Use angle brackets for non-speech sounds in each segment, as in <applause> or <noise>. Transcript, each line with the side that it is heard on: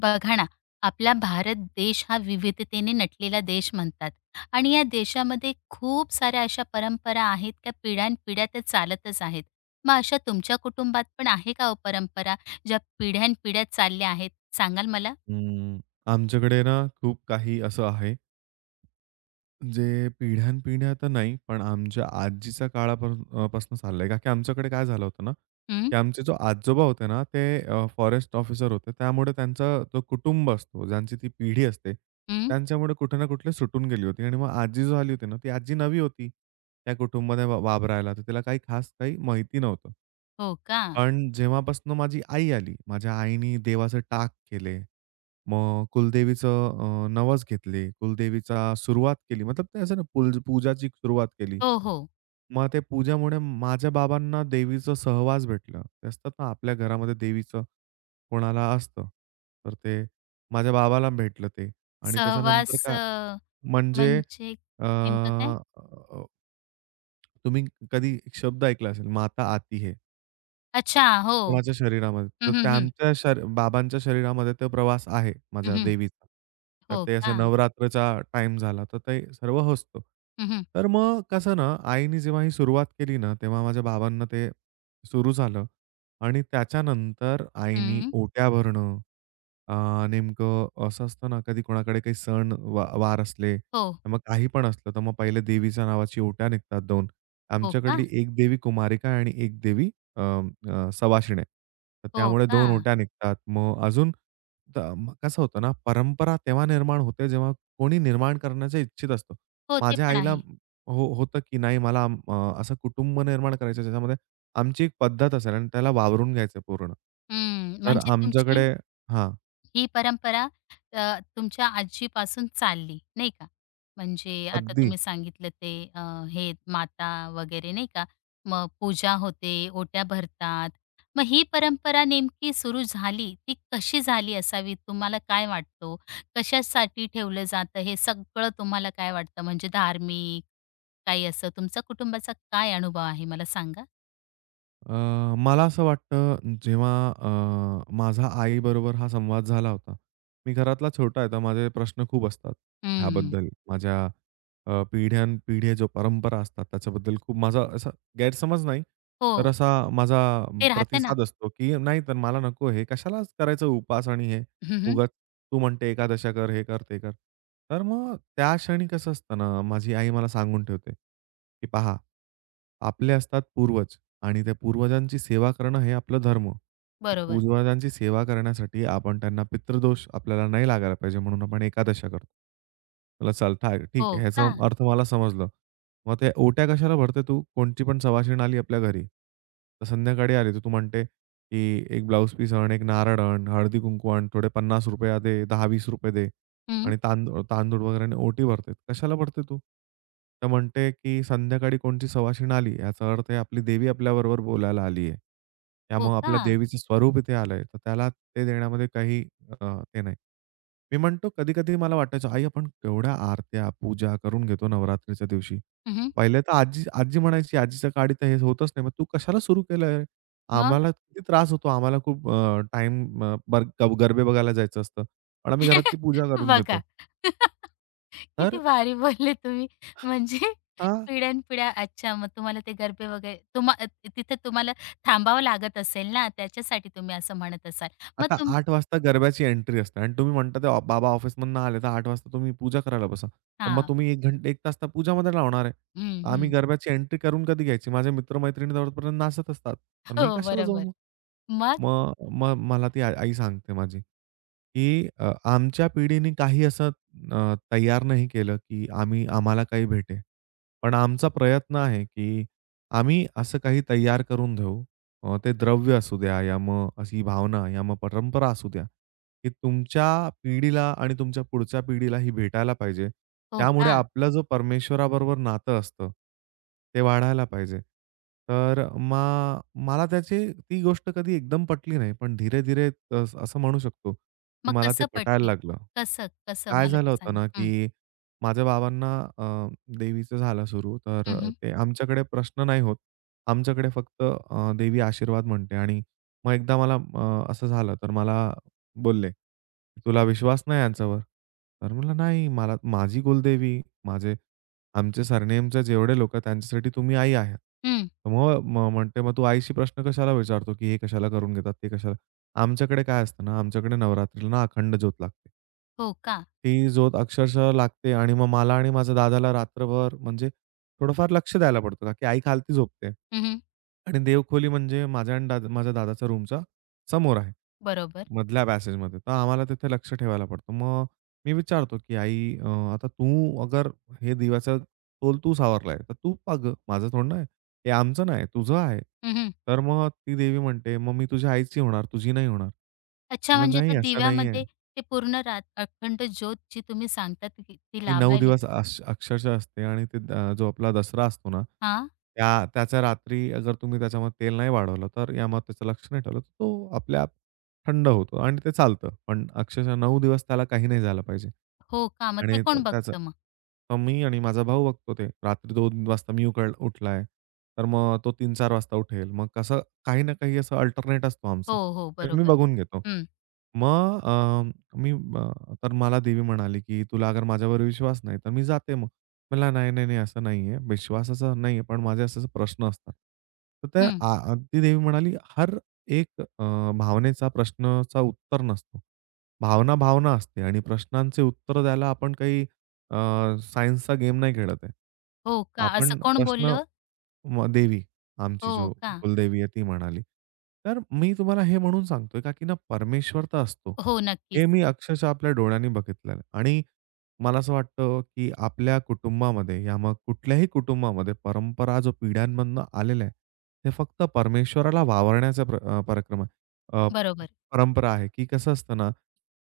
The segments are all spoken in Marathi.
left: बघा ना, आपला भारत देश हा विविधतेने नटलेला देश म्हणतात आणि या देशामध्ये खूप साऱ्या अशा परंपरा आहेत, त्या पिढ्यानपिढ्या त्या चालतच आहेत. मग अशा तुमच्या कुटुंबात पण आहे का हो परंपरा, ज्या पिढ्यानपिढ्या चालल्या आहेत? सांगाल मला?
right: हं. आमच्याकडे ना खूप काही असं आहे, जे पिढ्यानपिढ्या तर नाही, पण आमच्या आजीच्या काळापासून पासून चाललंय. का की आमच्याकडे काय झालं होतं ना,
left: हं,
right: की आमचे जो आजोबा होते ना, ते फॉरेस्ट ऑफिसर होते. त्यामुळे त्यांचा जो कुटुंब असतो, ज्यांची ती पिढी असते,
left: हं.
right: त्यांच्यामुळे कुठे ना कुठे सुटून गेली होती. आणि मग आजी झाली होती ना, ती आजी नवी होती त्या कुटुंबामध्ये वावरायला. तर तिला काही खास काही माहिती नव्हतं.
left: हो का?
right: पण जेव्हापासनं माझी आई आली, माझ्या आईनी देवाचे टाक केले. मग कुलदेवीचं नवस घेतले. कुलदेवीचा सुरुवात केली. मतलब ते असं ना पूजाची सुरुवात केली.
left: हो, हो.
right: मग ते पूजामुळे माझ्या बाबांना देवीचं सहवास भेटलं. ते असतात ना आपल्या घरामध्ये देवीचं कोणाला असतं. तर ते माझ्या बाबाला भेटलं ते आणि
left: सहवास
right: त्याच्यानंतर काय म्हणजे
left: म्हणजे
right: अ,
left: नेमकं काय?
right: अ, तुम्ही कधी एक शब्द ऐकला असेल, माता आती है.
left: अच्छा, हो.
right: कोणाच्या शरीरामध्ये.
left: हं,
right: तर
left: हं, हं.
right: त्यांच्या शरी बाबांच्या शरीरामध्ये तो प्रवास आहे
left: हं,
right: माझ्या
left: हं.
right: देवीचा. तर
left: हो
right: ते असं
left: का?
right: नवरात्रचा टाईम झाला, तर ते सर्व होसतो.
left: हं, हं.
right: तर मग कसं ना, आईने जेव्हा ही सुरुवात केली ना, तेव्हा माझ्या बाबांना ते सुरू झालं आणि त्याच्यानंतर आईनी
left: हं.
right: ओट्या भरणं, नेमकं असं असतं ना, कधी कोणाकडे काही सण वा वार असले,
left: हो.
right: तर मग काही पण असलं, तर मग पहिले देवीच्या नावाची ओट्या निघतात 2.
left: हो का?
right: आमच्याकडली एक देवी कुमारिका आणि एक देवी अ, अ, सवाशिण्या. तर
left: हो
right: त्यामुळे
left: का?
right: 2 ओट्या निघतात. मग अजून मग कसं होतं ना, परंपरा तेव्हा निर्माण होते, जेव्हा कोणी निर्माण करण्याच्या इच्छित असतो.
left: हो, ते
right: माझ्या
left: पण
right: आईला
left: आहे.
right: हो होतं, की नाही असं कुटुंब निर्माण करायचं आहे, ज्याच्यामध्ये आमची एक पद्धत असेल आणि त्याला वावरून घ्यायचं पूर्ण.
left: हं,
right: तर
left: म्हणजे तुमची
right: आमच्याकडे हां,
left: ही परंपरा तुमच्या आजीपासून चालली, नाही का? म्हणजे आता
right: अगदी.
left: तुम्ही सांगितलं ते हे माता वगैरे नाही का? मग पूजा होते, ओट्या भरतात. मग ही परंपरा नेमकी सुरू झाली, ती कशी झाली असावी? तुम्हाला काय वाटतो? कशासाठी ठेवलं जातं हे सगळं तुम्हाला काय वाटतं? म्हणजे धार्मिक काही असं तुमचा कुटुंबाचा काय अनुभव आहे मला सांगा?
right: अ, मला असं वाटतं जेव्हा माझा आईबरोबर हा संवाद झाला होता. मी घरातला छोटा आहे तर माझे प्रश्न खूप असतात
left: हं.
right: ह्याबद्दल. माझ्या पिढ्यानपिढ्या जो परंपरा असतात त्याच्याबद्दल खूप माझा असा गैरसमज नाही, तर
left: हो,
right: असा माझा
left: ते राहतं ना.
right: प्रतिसाद असतो, की "नाही तर मला नको हे. कशाला करायचं उपवास आणि हे
left: हं, हं.
right: उगाच तू म्हणते एकादशा कर, हे कर, ते कर." तर मग त्या क्षणी कसं असतं ना, माझी आई मला सांगून ठेवते, की "पहा, आपले असतात पूर्वज. आणि त्या पूर्वजांची सेवा करणं हे आपलं धर्म. तर
left: बरोबर.
right: पूर्वजांची सेवा करण्यासाठी आपण त्यांना पितृदोष आपल्याला नाही लागायला पाहिजे म्हणून आपण एकादशा करतो. मला चल ठाक
left: हो
right: ठीक आहे. ह्याचा
left: का?
right: अर्थ मला समजलं. मग त्या ओट्या कशाला भरते तू? कोणची पण सवासीण आली आपल्या घरी. तर संध्याकाळी आली तर तू म्हणते, की एक ब्लाउज पीस आण, एक नारळ आण, हळदी-कुंकू आण, थोडे ₹50 दे, ₹10-20 दे.
left: हं.
right: आणि तांदूळ तांदूळ वगैरे आणि ओटी भरते. कशाला भरते तू? तर म्हणते, की संध्याकाळी कोणची सवासीण आली, याचा अर्थ आहे आपली देवी आपल्याबरोबर बोलायला आली आहे.
left: हो
right: त्यामुळे
left: का?
right: आपल्या देवीचं स्वरूप इथे आलंय, तर त्याला ते देण्यामध्ये काही अ, ते नाही. मी म्हणतो कधी-कधी मला वाटायचं, "आई, आपण केवढ्या आरत्या, पूजा करून घेतो नवरात्रीच्या दिवशी."
left: हं, हं.
right: पहिले तर आजी आजी म्हणायची, "आजीच्या काळी तर हे होतच नाही. मग तू कशाला सुरू केलंय?
left: मग?
right: आम्हाला किती त्रास होतो. आम्हाला खूप गरबे बघायला जायचं असतं. पण आम्ही घरात ती
left: <laughs>
right: पूजा करून घेतो."
left: बघा. <laughs> किती
right: तर
left: भारी बोलले तुम्ही. म्हणजे
right: अ,
left: पिढ्यानपिढ्या अच्छा, मग तुम्हाला ते गरबे वगैरे तिथे तुम्हाला थांबावं लागत असेल ना, त्याच्यासाठी तुम्ही असं म्हणत असाल. मग
right: आता 8:00 वाजता गरब्याची एंट्री असते आणि तुम्ही म्हणता ते बाबा ऑफिसमधनं आले तर 8:00 वाजता तुम्ही पूजा करायला बसा. तर मग
left: हां.
right: तुम्ही 1 तास तर पूजामध्ये लावणार आहे.
left: हं,
right: आम्ही
left: हं.
right: गरब्याची एंट्री करून कधी घ्यायची? माझे मित्र-मैत्रिणी जवळपर्यंत नाचत असतात. तर
left: हो,
right: मी कशाला जाऊ
left: बरोबर.
right: मग?
left: मग?
right: मग मग मला ती आ आई सांगते माझी, की "आमच्या पिढीने काही असं तयार नाही केलं, की आम्ही आम्हाला काही भेटे. पण आमचा प्रयत्न आहे, की आम्ही असं काही तयार करून देऊ. ते द्रव्य असू द्या, या मग अशी भावना, या मग परंपरा असू द्या." की तुमच्या पिढीला आणि तुमच्या पुढच्या पिढीला ही भेटायला पाहिजे.
left: हो
right: त्यामुळे
left: का?
right: आपला जो परमेश्वराबरोबर नातं असतं, ते वाढायला पाहिजे. तर मग मला त्याची ती गोष्ट कधी एकदम पटली नाही. पण धीरे-धीरे असं म्हणू शकतो, की
left: मग
right: मला ते
left: कसं
right: पटायला
left: पटली?
right: लागलं.
left: कसं, कसं
right: काय
left: मला
right: झालं
left: ते
right: होतं
left: सांगा?
right: ना,
left: हं.
right: की माझ्या बाबांना देवीचं झालं सुरू.
left: हं,
right: तर
left: हं.
right: ते आमच्याकडे प्रश्न नाही होत. आमच्याकडे फक्त देवी आशीर्वाद म्हणते आणि मग एकदा मला असं झालं, तर मला बोलले, "तुला विश्वास नाही यांच्यावर?" तर म्हणलं, "नाही, मला माझी कुलदेवी, माझे आमचे सरनेमचे जेवढे लोकं आहेत त्यांच्यासाठी तुम्ही आई आहात." तर मग म्हणते, "मग तू आईशी प्रश्न कशाला विचारतो, की हे कशाला करून घेतात, ते कशाला?" आमच्याकडे काय असतं ना, आमच्याकडे नवरात्रीला ना अखंड ज्योत लागते.
left: हो का?
right: ती झोप अक्षरशः लागते आणि मग मला आणि माझ्या दादाला रात्रभर म्हणजे थोडंफार लक्ष द्यायला पडतं, का की आई खालती झोपते.
left: हं,
right: आणि देवखोली म्हणजे माझ्या दादाच्या रूमच्या समोर आहे.
left: बरोबर.
right: मधल्या पॅसेजमध्ये. तर आम्हाला तिथे लक्ष ठेवायला पडतं. मग मी विचारतो, की "आई आता तू अगर हे दिव्याचा तोल तू सावरलाय, तर तू पाग. माझं थोडं ना हे आमचं नाही, तुझं आहे."
left: हं.
right: तर मग ती देवी म्हणते, "मग मी तुझ्या आईची होणार, तुझी नाही होणार."
left: अच्छा,
right: म्हटलं,
left: म्हणजे
right: "नाही,
left: त्या
right: असं नाहीये."
left: दिव्यामध्ये ते पूर्ण रात अखंड ज्योत जी तुम्ही सांगतात ती ती
right: ती 9
left: लावायला
right: दिवस अक्षरशः असते आणि ते जो आपला दसरा असतो ना,
left: हां,
right: त्याच्या रात्री अगर तुम्ही त्याच्यामध्ये तेल नाही वाढवलं, तर यामध्ये त्याचं लक्ष नाही ठेवलं, तर तो आपल्या आप थंड होतो आणि ते चालतं. पण अक्षरशः 9 दिवस त्याला काही नाही झालं पाहिजे.
left: हो का? मग ते
right: आणि
left: कोण
right: त्याचं
left: बघतं मग?
right: तर मी आणि माझा भाऊ बघतो ते. रात्री 2 वाजता मी उठलाय, तर मग तो 3-4 वाजता उठेल. मग कसं काही ना काही असं अल्टरनेट असतो
left: हो,
right: आमचं.
left: हो,
right: ते मी
left: बरोबर.
right: बघून घेतो.
left: हं,
right: मग मी तर मला देवी म्हणाली, की "तुला अगर माझ्यावर विश्वास नाही, तर मी जाते मग." म्हणला, "नाही, नाही, नाही, असं नाहीये. विश्वासाचा नाहीये, पण माझे असे असे प्रश्न असतात." तर त्या
left: हं.
right: आ आरती देवी म्हणाली, "हर एक भावनेचा प्रश्नाचा उत्तर नसतो. भावना असते आणि प्रश्नांचे उत्तर द्यायला आपण काही अ, सायन्सचा गेम नाही खेळत आहे.
left: हो का? असं
right: आपण
left: कोण
right: प्रश्न"
left: बोललं?
right: मग देवी, आमची
left: हो
right: जो
left: का?
right: कुलदेवी आहे ती म्हणाली. तर मी तुम्हाला हे म्हणून सांगतोय का की ना परमेश्वर तर असतो.
left: हो,
right: हे
left: नक्कीच.
right: मी अक्षरशः आपल्या डोळ्यांनी बघितलं आहे. आणि मला असं वाटतं, की आपल्या कुटुंबामध्ये या मग कुठल्याही कुटुंबामध्ये परंपरा जो पिढ्यांमधनं आलेल्या आहे, ते फक्त परमेश्वराला वावरण्याचा पराक्रम आहे. अ,
left: बरोबर.
right: परंपरा आहे, की कसं असतं ना,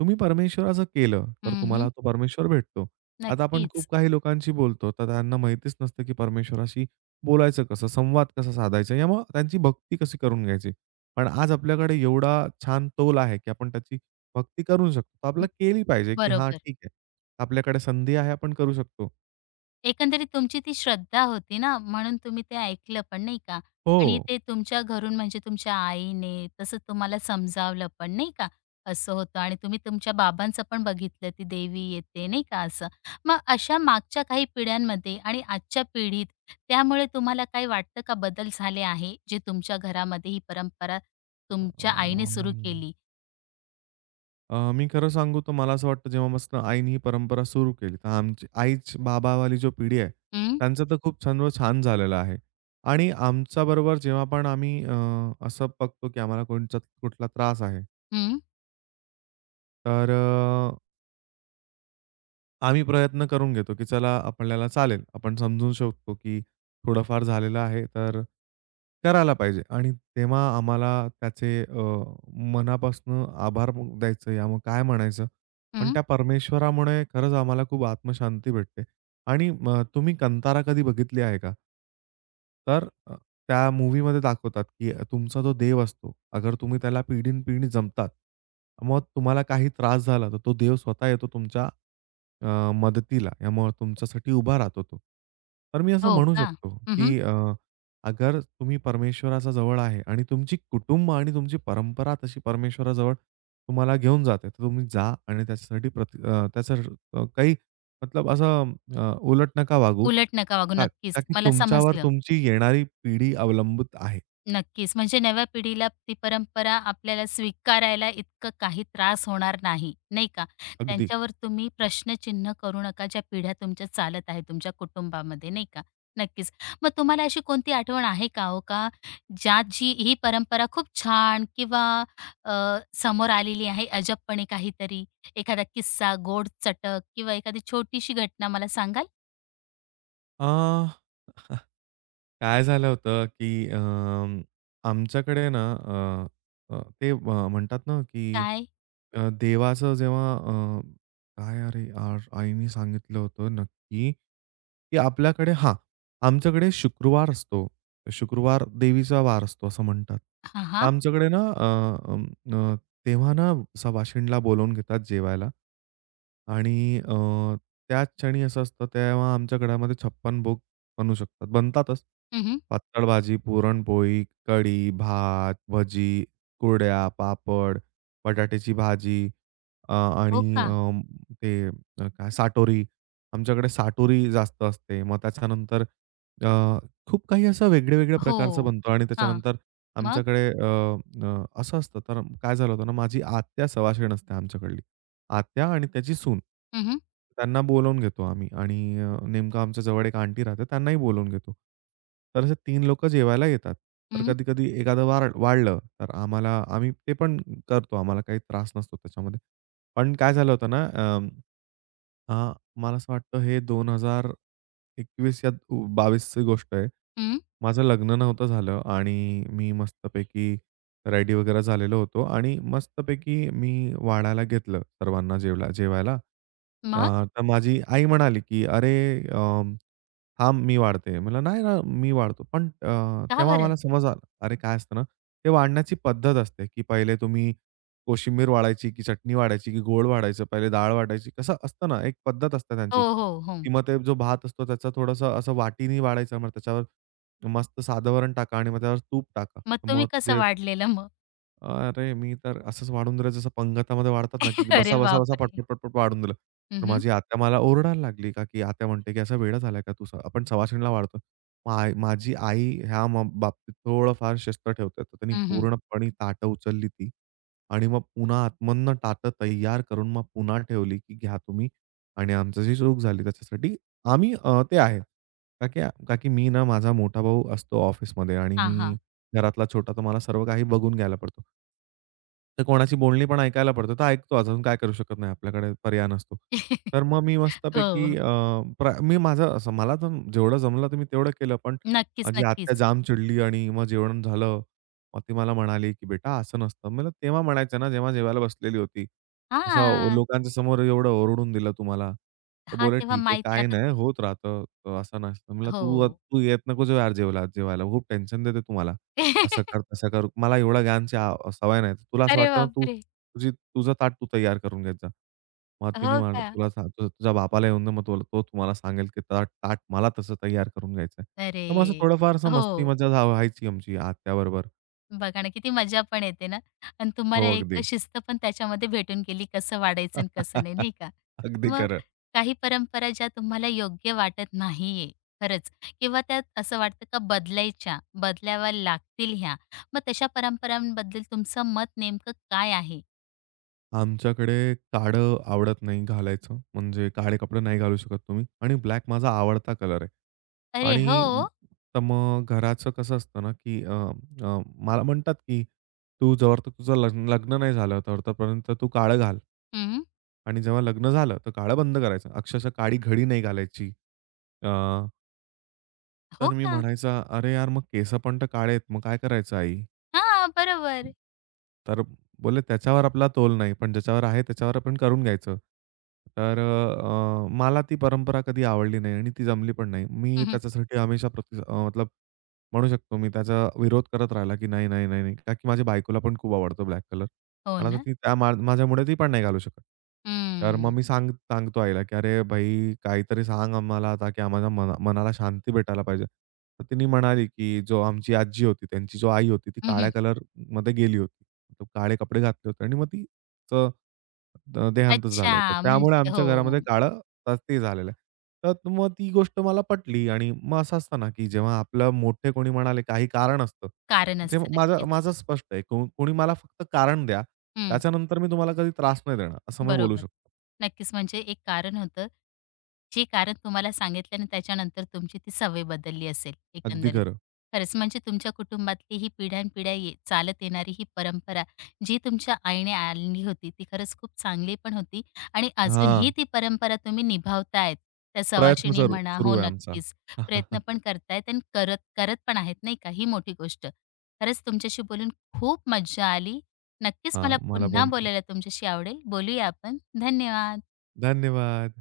right: तुम्ही परमेश्वराचं केलं, तर
left: हं,
right: तुम्हाला
left: हं.
right: तो परमेश्वर भेटतो. आता आपण
left: नक्कीच.
right: खूप काही लोकांशी बोलतो, तर त्यांना माहितीच नसतं, की परमेश्वराशी बोलायचं कसं? संवाद कसा साधायचा? या मग त्यांची भक्ती कशी करून घ्यायची? पण आज आपल्याकडे एवढा छान तोल आहे, की आपण त्याची भक्ती करू शकतो. तर आपल्याला केली पाहिजे, की हां,
left: बरोबर.
right: ठीक आहे. आपल्याकडे संधी आहे, आपण करू शकतो.
left: एकंदरीत तुमची ती श्रद्धा होती ना, म्हणून तुम्ही ते ऐकलं पण नाही का?
right: हो.
left: आणि ते तुमच्या घरून म्हणजे तुमच्या आईने तसं तुम्हाला समजावलं पण नाही का? असं होतं आणि तुम्ही तुमच्या बाबांचं पण बघितलं ती देवी येते नाही का असं. मग अशा मागच्या काही पिढ्यांमध्ये आणि आजच्या पिढीत त्यामुळे तुम्हाला काही वाटतं का बदल झाले आहे, जे तुमच्या घरामध्ये ही परंपरा
right: अ,
left: तुमच्या आईने सुरू केली?
right: अ, मी खरं सांगू तर मला असं वाटतं जेव्हापासून आईने ही परंपरा सुरू केली, तर आमची आईच बाबावाली जो पिढी आहे,
left: हं,
right: त्यांचं तर खूप सर्व छान झालेलं आहे. आणि आमच्याबरोबर जेव्हा पण आम्ही असं बघतो की आम्हाला कोणचा कुठला त्रास आहे,
left: हं,
right: तर आम्ही प्रयत्न करून घेतो, की चला आपल्याला चालेल. आपण समजून शकतो, की थोडंफार झालेलं आहे, तर करायला पाहिजे. आणि तेव्हा आम्हाला त्याचे मनापासून आभार मग द्यायचं, या मग काय म्हणायचं. पण
left: हं.
right: त्या परमेश्वरामुळे खरंच आम्हाला खूप आत्मशांती भेटते. आणि मग तुम्ही कंतारा कधी बघितली आहे का? तर त्या मूव्हीमध्ये दाखवतात, की तुमचा जो देव असतो, अगर तुम्ही त्याला पिढीन-पिढी जमतात, मग तुम्हाला काही त्रास झाला, तर तो देव स्वतः येतो तुमच्या मदतीला. यामुळे तुमच्यासाठी उभा राहतो तो. तर मी असं
left: हो
right: म्हणू
left: का?
right: शकतो,
left: हं,
right: की अगर तुम्ही परमेश्वराच्या जवळ आहे आणि तुमची कुटुंब आणि तुमची परंपरा तशी परमेश्वराजवळ तुम्हाला घेऊन जाते, तर तुम्ही जा आणि त्याच्यासाठी त्याचं अ, काही मतलब असं अ, उलट नका वागू.
left: उलट नका वागू
right: का
left: नक्कीच.
right: का की
left: मला
right: तुमच्यावर
left: समजलं.
right: तुमची येणारी पिढी अवलंबित आहे.
left: नक्कीच. म्हणजे नव्या पिढीला ती परंपरा आपल्याला स्वीकारायला इतकं काही त्रास होणार नाही, नाही का?
right: अगदी.
left: त्यांच्यावर तुम्ही प्रश्नचिन्ह करू नका, ज्या पिढ्या तुमच्या चालत आहेत तुमच्या कुटुंबामध्ये, नाही का? नक्कीच. मग तुम्हाला अशी कोणती आठवण आहे का हो, का ज्यात जी ही परंपरा खूप छान किंवा अ, समोर आलेली आहे अजबपणे काहीतरी? एखादा किस्सा, गोड चटक किंवा एखादी छोटीशी घटना मला सांगाल?
right: अ, <laughs> काय झालं होतं, की आमच्याकडे ना अ, अ, ते अ, म्हणतात ना, की
left: काय?
right: देवाचं जेव्हा अ, काय अरे यार, आईने सांगितलं होतं नक्की, की आपल्याकडे हां, आमच्याकडे शुक्रवार असतो. शुक्रवार देवीचा वार असतो असं म्हणतात.
left: हां, हां.
right: आमच्याकडे ना तेव्हा ना सवाशिणीला बोलावून घेतात जेवायला. आणि त्याच क्षणी असं असतं तेव्हा आमच्या घरामध्ये 56 भोग बनू शकतात. बनतातच.
left: हं,
right: पातळ भाजी, पुरणपोळी, कढी, भात, भजी, कुरड्या, पापड, बटाट्याची भाजी अ,
left: हो
right: आणि
left: का?
right: अ, ते अ, काय साटोरी. आमच्याकडे साटोरी जास्त असते. मग त्याच्यानंतर अ, खूप काही असं वेगळ्या-वेगळ्या प्रकारचं
left: हो.
right: बनतो आणि
left: हां.
right: त्याच्यानंतर
left: मग?
right: आमच्याकडे अ, अ, असं असतं तर काय झालं होतं ना, माझी आत्या सवाशेण असते आमच्याकडली. आत्या आणि त्याची सून. त्यांना बोलावून घेतो आम्ही आणि नेमकं आमच्या जवळ एक आंटी राहते त्यांनाही बोलावून घेतो. तर असे तीन लोकं जेवायला येतात. तर
left: हं,
right: कधी-कधी एखादं वाढलं तर आम्हाला आम्ही ते पण करतो. आम्हाला काही त्रास नसतो त्याच्यामध्ये. पण काय झालं होतं ना अ अ, मला असं वाटतं हे 2021 या 22 ची गोष्ट आहे.
left: हं.
right: माझं लग्न नव्हतं झालं आणि मी मस्तपैकी रेडी वगैरे झालेलो होतो आणि मस्तपैकी मी वाढायला घेतलं सर्वांना जेवायला.
left: मग?
right: तर माझी आई म्हणाली, की "अरे, अ" "थांब मी वाढते." म्हटलं, "नाही ना, मी वाढतो." पण
left: का
right: तेव्हा
left: बरं?
right: मला समज आलं. अरे, काय असतं ना, ते वाढण्याची पद्धत असते, की पहिले तुम्ही कोशिंबीर वाढायची, की चटणी वाढायची, की गोड वाढायचं, पहिले डाळ वाटायची. कसं असतं ना, एक पद्धत असते
left: हो,
right: त्यांची.
left: हो, हो.
right: की मग ते जो भात असतो त्याचा थोडंसं असं वाटीनी वाढायचं. मग त्याच्यावर मस्त साधं वरण टाका आणि मग त्यावर तूप टाका.
left: मग तुम्ही
right: मग
left: कसं
right: जे
left: वाढलेलं मग?
right: अरे, मी तर असंच वाढून दिलं जसं पंगतामध्ये वाढतात ना, की
left: <laughs> अरे
right: बसा, बसा, बसा,
left: बापरे!
right: पटपट, पटपट वाढून दिलं.
left: हं,
right: तर
left: हं.
right: माझी आत्या मला ओरडायला लागली का, की आत्या म्हणते, की "असा वेडा झालाय का तू? आपण सवाशणीला वाढतो." मग आई ह्या बाबतीत थोडंफार शिस्त ठेवते. तर त्यांनी
left: हं, हं.
right: पूर्णपणे ताटं उचलली ती आणि मग पुन्हा आतमधनं ताटं तयार करून मग पुन्हा ठेवली, की "घ्या तुम्ही आणि आमचं जी चूक झाली त्याच्यासाठी आम्ही ते आहे." का की का की मी ना माझा मोठा भाऊ असतो ऑफिसमध्ये आणि
left: हां,
right: मी
left: हां.
right: घरातला छोटा, तर मला सर्व काही बघून घ्यायला पडतो. तर कोणाची बोलणी पण ऐकायला पडतं. तर ऐकतो अजून काय करू शकत नाही. आपल्याकडे पर्याय नसतो. तर मग मी
left: <laughs> हो,
right: मस्तपैकी
left: हो.
right: अ, प्र मी माझं असं मला तर जेवढं जमलं तर मी तेवढं केलं. पण
left: नक्कीच,
right: माझी आत्या
left: नक्कीच.
right: जाम चिडली आणि मग जेवण झालं. मग ती मला म्हणाली, की "बेटा असं नसतं." मला तेव्हा म्हणायचं ना, जेव्हा जेवायला बसलेली होती.
left: हां.
right: लोकांच्या समोर एवढं ओरडून दिलं तुम्हाला. तर
left: हां,
right: बोलले,
left: तेव्हा
right: "ठीक आहे,
left: माहिती
right: काही
left: आता
right: नाही होत राहतं. तर असं नसतं." म्हणलं, "तू
left: हो.
right: तू येत नको जाऊ यार जेवायला जेवायला. खूप टेन्शन देते तू असं कर,
left: <laughs>
right: तसं कर. मला एवढ्या ज्ञानची सवय नाही. तुला असं
left: अरे
right: वाटतं ना, तू
left: बापरे!
right: तुझी तुझं ताट तू तयार करून घेत जा. मग
left: हो
right: तिने मला
left: का?
right: तुला सांगतो तुझ्या बापाला येऊन दे, मग तुला तो तुम्हाला सांगेल, की ताट ताट मला तसं तयार करून घ्यायचंय. तर मग असं
left: अरे!
right: थोडंफार असं मस्ती
left: हो.
right: व्हायची आमची आत्याबरोबर.
left: बघा ना, किती मजा पण येते ना आणि तुम्हाला
right: हो,
left: एक
right: अगदी.
left: शिस्त पण त्याच्यामध्ये भेटून गेली, कसं वाढायचं आणि कसं नाही,
right: <laughs>
left: नाही का?
right: अगदी
left: मग
right: खरं.
left: काही परंपरा ज्या तुम्हाला योग्य वाटत नाहीये खरंच किंवा त्यात असं वाटतं का बदलायच्या, बदलाव्या लागतील ह्या. मग तशा परंपरांबद्दल तुमचं मत नेमकं काय आहे?
right: आमच्याकडे काळं आवडत नाही घालायचं. म्हणजे काळे कपडे नाही घालू शकत तुम्ही आणि ब्लॅक माझा आवडता कलर आहे.
left: "अरे हो!
right: आणि तर मग घराचं कसं असतं ना, की अ, अ, मला म्हणतात, की "तू जोवरतक तुझं लग्न लग्न नाही झालं तर तोपर्यंत तू काळं घाल
left: हं,
right: आणि जेव्हा लग्न झालं तर काळं बंद करायचं." अक्षरशः काळी घडी नाही घालायची. अ,
left: हो
right: तर मी
left: का?
right: म्हणायचा, "अरे यार, मग केस पण तर काळे आहेत. मग काय करायचं आई?"
left: हां, बरोबर.
right: तर बोलले, "त्याच्यावर आपला तोल नाही, पण ज्याच्यावर आहे त्याच्यावर आपण करून घ्यायचं." तर मला ती परंपरा कधी आवडली नाही आणि ती जमली पण नाही. मी
left: हं, हं.
right: त्याच्यासाठी हमेशा प्रति अ, मतलब म्हणू शकतो मी त्याचा विरोध करत राहिला, की नाही, नाही, नाही, नाही. का की माझ्या बायकोला पण खूप आवडतो ब्लॅक कलर.
left: हो
right: पण आता
left: ना?
right: ती त्या मा माझ्यामुळे ती पण नाही घालू शकत. तर मग मी सांगतो आईला, की "अरे भाई, काहीतरी सांग आम्हाला ताकी आम्हाला मनाला शांती भेटायला पाहिजे." तर तिने म्हणाली, की "जो आमची आजी होती, त्यांची जो आई होती, ती
left: हं,
right: काळ्या
left: हं.
right: कलरमध्ये गेली होती. तो काळे कपडे घातले होते आणि मग तिचं देहांतच झालं होतं.
left: अच्छा,
right: त्यामुळे
left: म्हणजे
right: आमच्या
left: हो,
right: घरामध्ये काळं तर ते झालेलं आहे." तर मग ती गोष्ट मला पटली आणि मग असं असतं ना, की जेव्हा आपलं मोठे कोणी म्हणाले काही कारण असतं.
left: कारण
right: जे
left: असतं
right: माझं
left: नक्कीच.
right: माझं स्पष्ट आहे. कोणी मला फक्त कारण द्या.
left: हं,
right: त्याच्यानंतर मी तुम्हाला कधी त्रास नाही देणार, असं मी बोलू
left: बरोबर.
right: शकतो.
left: नक्कीच. म्हणजे एक कारण होतं, जे कारण तुम्हाला सांगितलं आणि त्याच्यानंतर तुमची ती सवय बदलली असेल
right: अगदी
left: एकंदरीत.
right: खरं.
left: खरंच म्हणजे तुमच्या कुटुंबातली ही पिढ्यानपिढ्या चालत येणारी ही परंपरा, जी तुमच्या आईने आणली होती, ती खरंच खूप चांगली पण होती आणि अजूनही
right: हां,
left: ती परंपरा तुम्ही निभावतायत. त्या
right: प्रयत्न
left: सवाशिणी म्हणा
right: सुरू
left: हो,
right: आहे आमचा.
left: नक्कीच. प्रयत्न
right: <laughs>
left: पण करतायत आणि करत करत पण आहेत नाही का, ही मोठी गोष्ट. खरंच तुमच्याशी बोलून खूप मज्जा आली. नक्कीच
right: हां,
left: मला
right: मला
left: पुन्हा
right: पण खूप
left: बोलायला तुमच्याशी आवडेल. बोलूया आपण. धन्यवाद.
right: धन्यवाद.